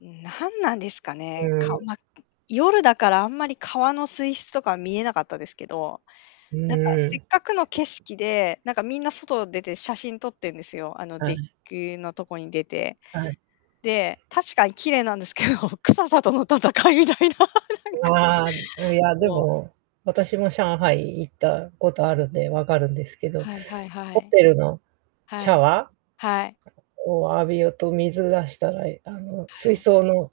うん、何なんですかうね。ーか、ん。ま、夜だからあんまり川の水質とかは見えなかったですけど、うんなうんかんうせっん。かくの景色で、なんかみんな外出て写真撮ってるんですよ。あのはデッい。キのとこに出て。はい。で、確かに綺麗なんですけど、臭さとの戦いみたいな。なんうか、わ、いやでそう。も、私も上海行ったことあるんでわかるんですけど、はいはいはホい。テルのシはャい。ワはい。ーを浴びようと水出したらあのは水い。槽の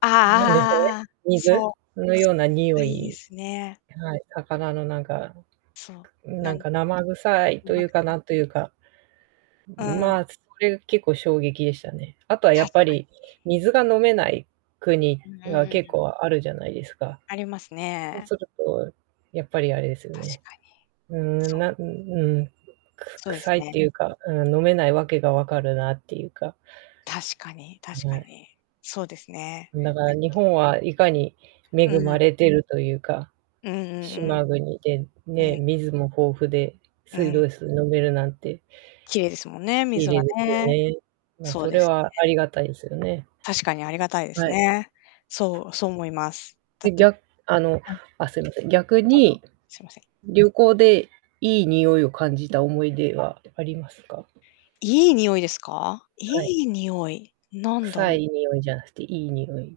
ああああなんですかね、ああああ、水そう。のような匂あ、いいでい、すね。はい、魚のなんかそう、ななんん、か生臭いうとまいうくか再なんという開。かうん。まあ、それ結構衝撃でしたね。あとはや確っぱかに。り、水が飲めない国うんうんうがんう結ん。構あるじゃないですか。ありますそうね。すると、やっぱりあれですよ確ね、かに。うんうん、そう。なんうんうん、くそうで臭すいってね。いうか、うん、飲めないわけがわかるなっていうか確かには確かい。に。そうですね。だから日 [unintelligible] 本はいかに恵うんうまん。れてるというか、うんうん島国でうん。うねん。水も豊富でう水ん。道水飲めるなんて綺麗ですもんね、綺水は麗ですよね。ね。うん、そうそでれすね。はありがたいですよね。確かにありがたいですはい。ね。そうそう思います。だで、っぎてうゃあの、ん。あ、すいません、逆どうぞ、に、すみません。旅行でいい匂いを感じた思い出はありますか？いい匂いですか？はい。いい匂い、なんだ臭ろう？い匂いじゃなくて、いい匂い。